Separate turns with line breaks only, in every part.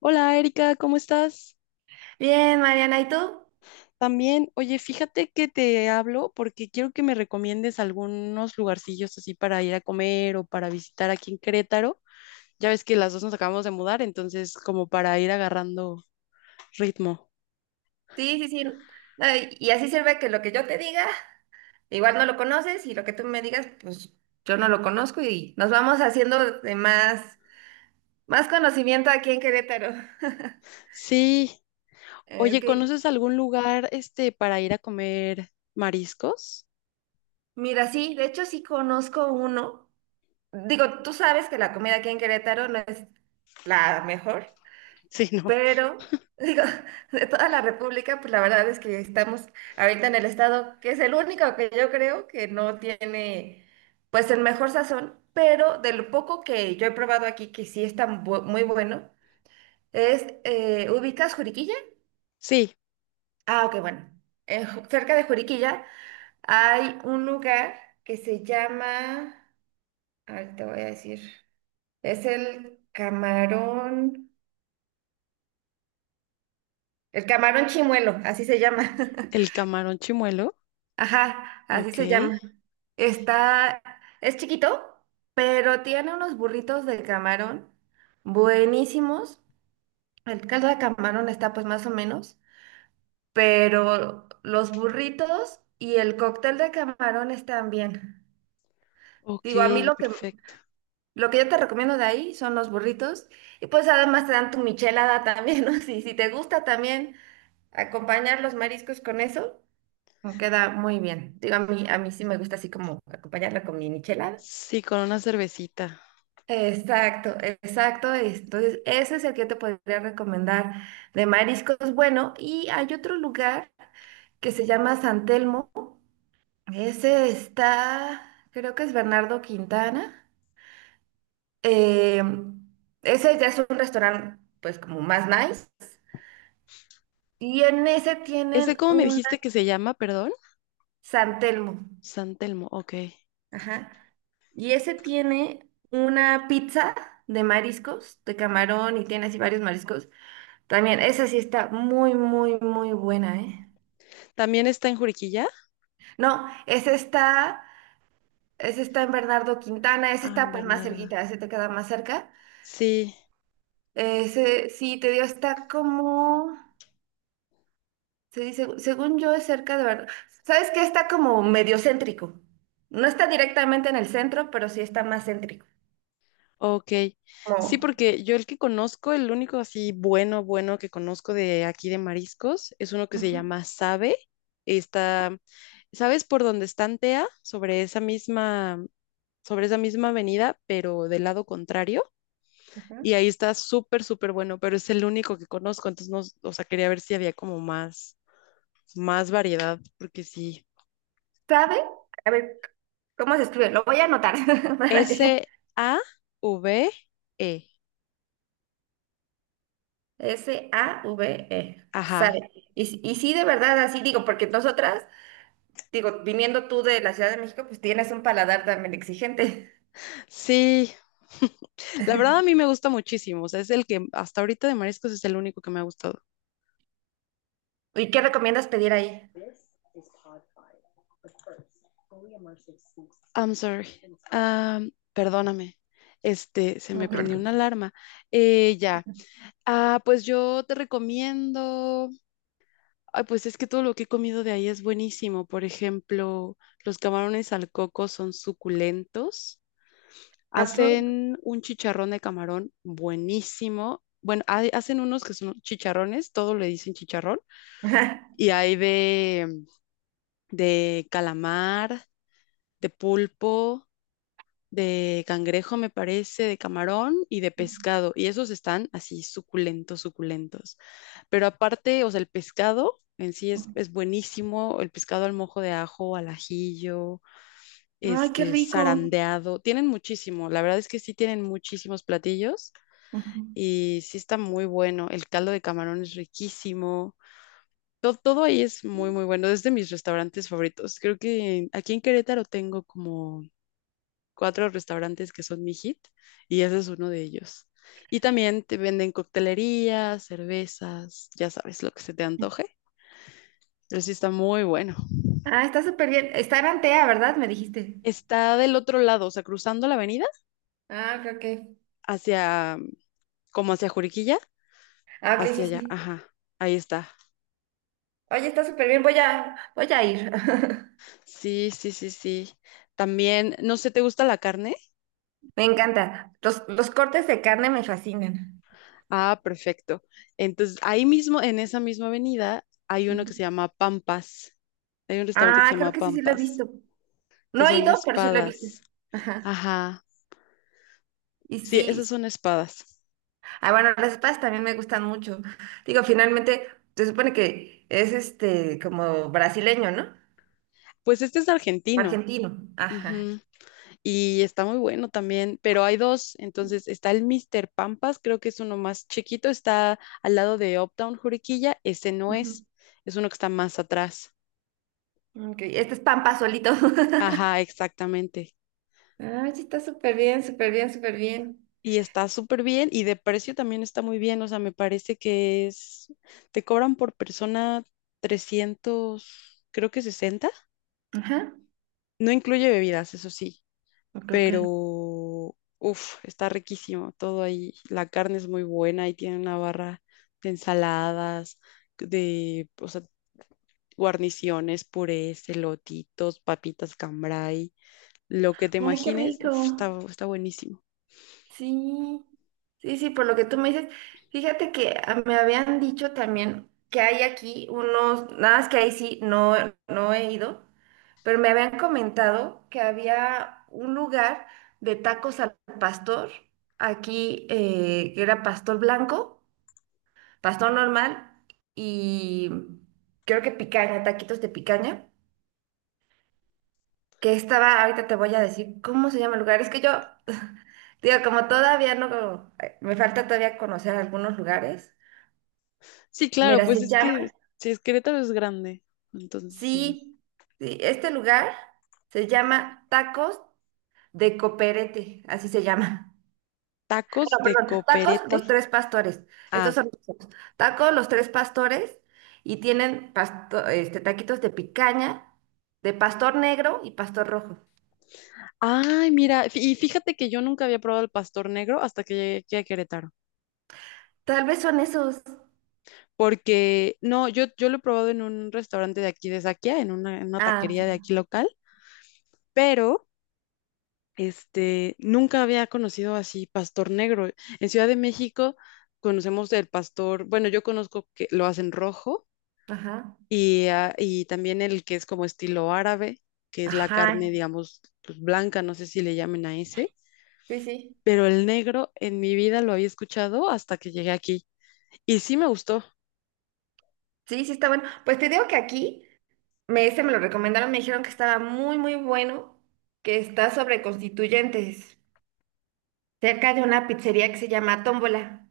Hola Erika, ¿cómo estás?
Bien, Mariana, ¿y tú?
También, oye, fíjate que te hablo porque quiero que me recomiendes algunos lugarcillos así para ir a comer o para visitar aquí en Querétaro. Ya ves que las dos nos acabamos de mudar, entonces como para ir agarrando ritmo.
Sí, sí, sí. No, y así sirve que lo que yo te diga, igual no lo conoces y lo que tú me digas, pues yo no lo conozco y nos vamos haciendo de más conocimiento aquí en Querétaro.
Sí, oye,
Ok,
¿conoces algún lugar para ir a comer mariscos?
mira, sí, de hecho sí conozco uno. Digo, tú sabes que la comida aquí en Querétaro no es la mejor.
Sí, no.
Pero, digo, de toda la República, pues la verdad es que estamos ahorita en el estado que es el único que yo creo que no tiene, pues, el mejor sazón, pero de lo poco que yo he probado aquí, que sí está muy bueno, es, ¿ubicas Juriquilla?
Sí,
Ah, ok, bueno. En cerca de Juriquilla hay un lugar que se llama, ahorita te voy a decir, es el Camarón Chimuelo, así se llama.
el camarón chimuelo.
Ajá, así
Ok,
se llama. Está, es chiquito, pero tiene unos burritos de camarón buenísimos. El caldo de camarón está pues más o menos, pero los burritos y el cóctel de camarón están bien. Digo, a mí
ok,
lo que,
perfecto.
lo que yo te recomiendo de ahí son los burritos y pues además te dan tu michelada también, ¿no? Si te gusta también acompañar los mariscos con eso. Me queda muy bien. Digo, a mí sí me gusta así como acompañarla con mi michelada.
Sí, con una cervecita.
Exacto, exacto. Entonces, ese es el que yo te podría recomendar de mariscos. Bueno, y hay otro lugar que se llama San Telmo. Ese está, creo que es Bernardo Quintana. Eh, Ese ya es un restaurante, pues, como más nice. Y en ese
¿Ese
tienen
cómo me
un.
dijiste que se llama, perdón?
San Telmo.
San Telmo, ok.
Ajá. Y ese tiene una pizza de mariscos, de camarón y tiene así varios mariscos. También, esa sí está muy, muy, muy buena, ¿eh?
¿También está en Juriquilla?
No, ese está en Bernardo Quintana, ese
Ah, en
está pues más
Bernarda.
cerquita, ese te queda más cerca.
Sí,
Ese sí, te digo, está como, se dice, según yo es cerca de Bernardo. ¿Sabes qué? Está como medio céntrico. No está directamente en el centro, pero sí está más céntrico.
ok.
Como.
Sí, porque yo el que conozco, el único así bueno, bueno que conozco de aquí de mariscos, es uno que se
Ujú.
llama Sabe. Está, ¿sabes por dónde está Antea? Sobre esa misma avenida, pero del lado contrario. Y
Ujú.
ahí está súper, súper bueno, pero es el único que conozco, entonces no, o sea, quería ver si había como más variedad, porque sí.
¿Sabe? A ver. ¿Cómo se escribe? Lo voy a anotar. para que-
Save.
SAVE.
Ajá.
Sabe. Y, si- y sí, de verdad, así digo, porque nosotras, digo, viniendo tú de la Ciudad de México, pues tienes un paladar también exigente.
Sí. La verdad a mí me gusta muchísimo. O sea, es el que hasta ahorita de mariscos es el único que me ha gustado.
¿Y qué recomiendas pedir ahí?
I'm sorry. Ah, perdóname. Se
No
me
te
prendió una
preocupes.
alarma. Ya. Ah, pues yo te recomiendo. Ay, pues es que todo lo que he comido de ahí es buenísimo. Por ejemplo, los camarones al coco son suculentos.
¿A poco?
Hacen un chicharrón de camarón buenísimo. Bueno, hacen unos que son chicharrones, todo le dicen chicharrón.
Ajá.
Y hay de calamar, de pulpo, de cangrejo, me parece, de camarón y de pescado. Y esos están así suculentos, suculentos. Pero aparte, o sea, el pescado en sí es buenísimo. El pescado al mojo de ajo, al ajillo,
Ay, qué rico.
zarandeado. Tienen muchísimo. La verdad es que sí tienen muchísimos platillos.
Ujú.
Y sí está muy bueno. El caldo de camarón es riquísimo. Todo, todo ahí es muy, muy bueno. Es de mis restaurantes favoritos. Creo que aquí en Querétaro tengo como cuatro restaurantes que son mi hit y ese es uno de ellos. Y también te venden coctelería cervezas, ya sabes lo que se te antoje. Pero sí está muy bueno.
Ah, está súper bien. Está en Antea, ¿verdad? Me dijiste.
Está del otro lado, o sea, cruzando la avenida
Ah, ok, ok.
hacia, como hacia Juriquilla,
Ah, ok,
hacia
sí,
allá.
sí.
Ajá, ahí está.
Oye, está súper bien. Voy a ir.
Sí, sí, sí, sí. También, no sé, ¿te gusta la carne?
Me encanta. Los cortes de carne me fascinan.
Ah, perfecto. Entonces, ahí mismo, en esa misma avenida, hay uno que se llama Pampas. Hay un restaurante que se
Ah,
llama
creo que sí, sí lo he
Pampas,
visto.
que
No he
son
ido, pero sí lo he visto.
espadas.
Ajá.
Ajá.
Y
Sí,
sí.
esas son espadas.
Ah, bueno, las espadas también me gustan mucho. Digo, finalmente, se supone que es como brasileño, ¿no?
Pues este es argentino.
Argentino. Ajá.
Ujú. Y está muy bueno también, pero hay dos. Entonces, está el Mr. Pampas, creo que es uno más chiquito, está al lado de Uptown Juriquilla. Ese no es,
Ujú.
es uno que está más atrás.
Ok, este es Pampa solito.
Ajá, exactamente.
Ah, sí, está súper bien, súper bien, súper bien.
Y está súper bien y de precio también está muy bien, o sea, me parece que es, te cobran por persona 300 creo que sesenta,
Ajá.
no incluye bebidas, eso sí,
Ok, ok.
pero uff, está riquísimo todo ahí, la carne es muy buena y tiene una barra de ensaladas, de, o sea, guarniciones, purés, elotitos, papitas cambray, lo que te
Ay, qué
imagines,
rico.
uf, está, está buenísimo.
Sí, sí, sí, por lo que tú me dices, fíjate que me habían dicho también que hay aquí unos, nada más que ahí sí, no, no he ido, pero me habían comentado que había un lugar de tacos al pastor, aquí que era pastor blanco, pastor normal y creo que picaña, taquitos de picaña que estaba, ahorita te voy a decir cómo se llama el lugar. Es que yo, digo, como todavía no, me falta todavía conocer algunos lugares.
Sí, claro,
Mira,
pues
se
es que
llama,
si es Querétaro es grande, entonces sí.
sí, sí, este lugar se llama Tacos de Coperete, así se llama.
Tacos
No,
de
perdón, Tacos
coperete.
Los Tres Pastores. Estos
Ah,
son los tacos. Tacos Los Tres Pastores y tienen taquitos de picaña, de pastor negro y pastor rojo.
ay, mira, y fíjate que yo nunca había probado el pastor negro hasta que llegué aquí a Querétaro,
Tal vez son esos.
porque no, yo lo he probado en un restaurante de aquí de Saquia, en una
Ah, sí,
taquería de aquí local, pero nunca había conocido así pastor negro. En Ciudad de México conocemos el pastor, bueno, yo conozco que lo hacen rojo.
ajá.
Y, ah, y también el que es como estilo árabe, que es la carne,
Ajá,
digamos, pues, blanca, no sé si le llamen a ese,
sí, sí.
pero el negro en mi vida lo había escuchado hasta que llegué aquí. Y sí me gustó.
Sí, sí está bueno. Pues te digo que aquí, me lo recomendaron, me dijeron que estaba muy, muy bueno, que está sobre Constituyentes, cerca de una pizzería que se llama Tómbola.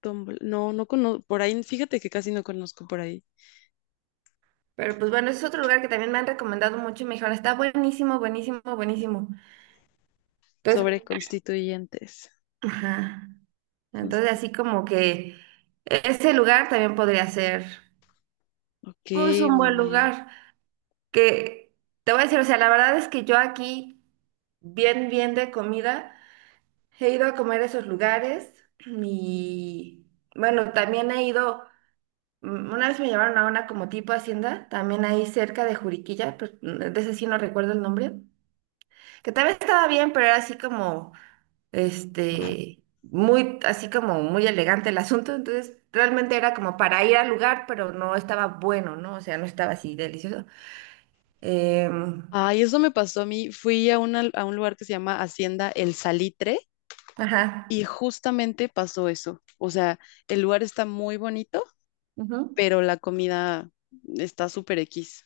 No, no conozco, por ahí, fíjate que casi no conozco por ahí
Pero pues bueno, ese es otro lugar que también me han recomendado mucho y me dijeron, está buenísimo, buenísimo, buenísimo. Entonces,
sobre constituyentes.
ajá. Entonces
Consti-
así como que ese lugar también podría ser,
ok,
pues, un
muy
buen
bien.
lugar. Que te voy a decir, o sea, la verdad es que yo aquí, bien, bien de comida. He ido a comer a esos lugares y bueno, también he ido, una vez me llevaron a una como tipo hacienda, también ahí cerca de Juriquilla, pero de ese sí no recuerdo el nombre, que tal vez estaba bien, pero era así como, muy, así como muy elegante el asunto, entonces realmente era como para ir al lugar, pero no estaba bueno, ¿no? O sea, no estaba así delicioso. Em,
Ay, eso me pasó a mí. Fui a un lugar que se llama Hacienda El Salitre
ajá.
y justamente pasó eso. O sea, el lugar está muy bonito
Ujú.
pero la comida está súper X.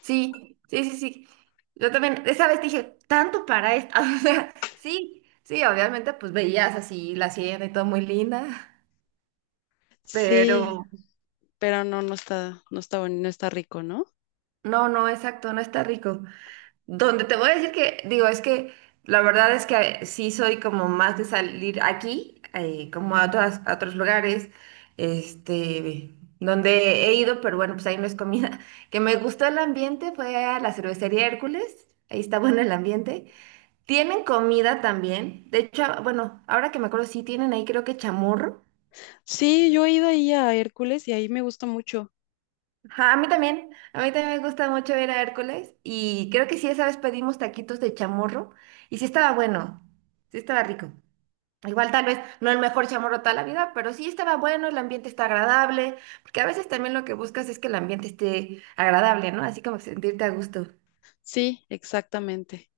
Sí, sí, sí, sí. Yo también, esa vez dije, tanto para esto. O sea, sí, sí, obviamente, pues veías así la sierra y todo muy linda,
Sí,
pero
pero no, no está bueno, no está rico, ¿no?
no, no, exacto, no está rico. Donde te voy a decir que, digo, es que la verdad es que sí soy como más de salir aquí, como a otros lugares, donde he ido, pero bueno, pues ahí no es comida. Que me gustó el ambiente fue a la cervecería Hércules, ahí está bueno el ambiente. Tienen comida también. De hecho, bueno, ahora que me acuerdo, sí tienen ahí creo que chamorro.
Sí, yo he ido ahí a Hércules y ahí me gusta mucho.
Ajá, a mí también. A mí también me gusta mucho ir a Hércules. Y creo que sí, esa vez pedimos taquitos de chamorro. Y sí estaba bueno. Sí estaba rico. Igual tal vez no el mejor chamorro toda la vida, pero sí estaba bueno, el ambiente está agradable. Porque a veces también lo que buscas es que el ambiente esté agradable, ¿no? Así como sentirte a gusto.
Sí, exactamente.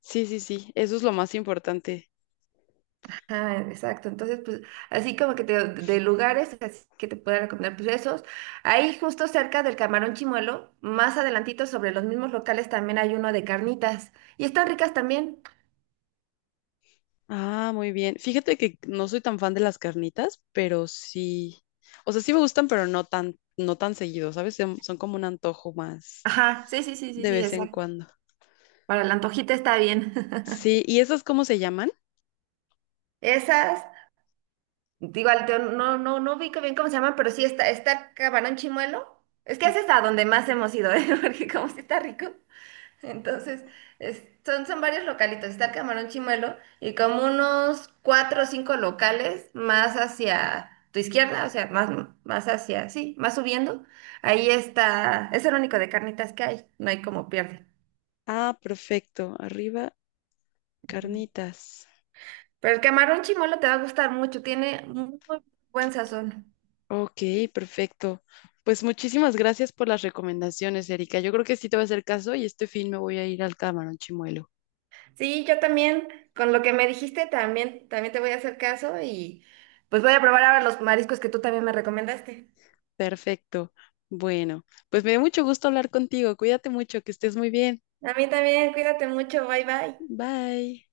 Sí, sí, sí, eso es lo más importante.
Ah, exacto. Entonces, pues, así como que de lugares así que te pueda recomendar, pues esos. Ahí justo cerca del Camarón Chimuelo, más adelantito sobre los mismos locales también hay uno de carnitas. Y están ricas también.
Ah, muy bien. Fíjate que no soy tan fan de las carnitas, pero sí. O sea, sí me gustan, pero no tan, no tan seguido, ¿sabes? Son como un antojo más
Ajá, sí, sí, sí, sí,
de
sí,
vez en
exacto.
cuando.
Para la antojita está bien.
Sí, ¿y esas cómo se llaman?
Esas, igual no, no, no ubico bien cómo se llaman, pero sí está Camarón Chimuelo. Es que ese es a donde más hemos ido, ¿eh? Porque como sí está rico. Entonces, son varios localitos. Está el Camarón Chimuelo y como unos cuatro o cinco locales más hacia tu izquierda, o sea, más hacia, sí, más subiendo. Ahí está, es el único de carnitas que hay, no hay como pierde.
Ah, perfecto. Arriba, carnitas.
Pero el Camarón Chimuelo te va a gustar mucho, tiene muy buen sazón.
Ok, perfecto. Pues muchísimas gracias por las recomendaciones, Erika. Yo creo que sí te voy a hacer caso y este fin me voy a ir al Camarón Chimuelo.
Sí, yo también, con lo que me dijiste, también te voy a hacer caso y pues voy a probar ahora los mariscos que tú también me recomendaste.
Perfecto. Bueno, pues me dio mucho gusto hablar contigo. Cuídate mucho, que estés muy bien.
A mí también, cuídate mucho, bye bye.
Bye.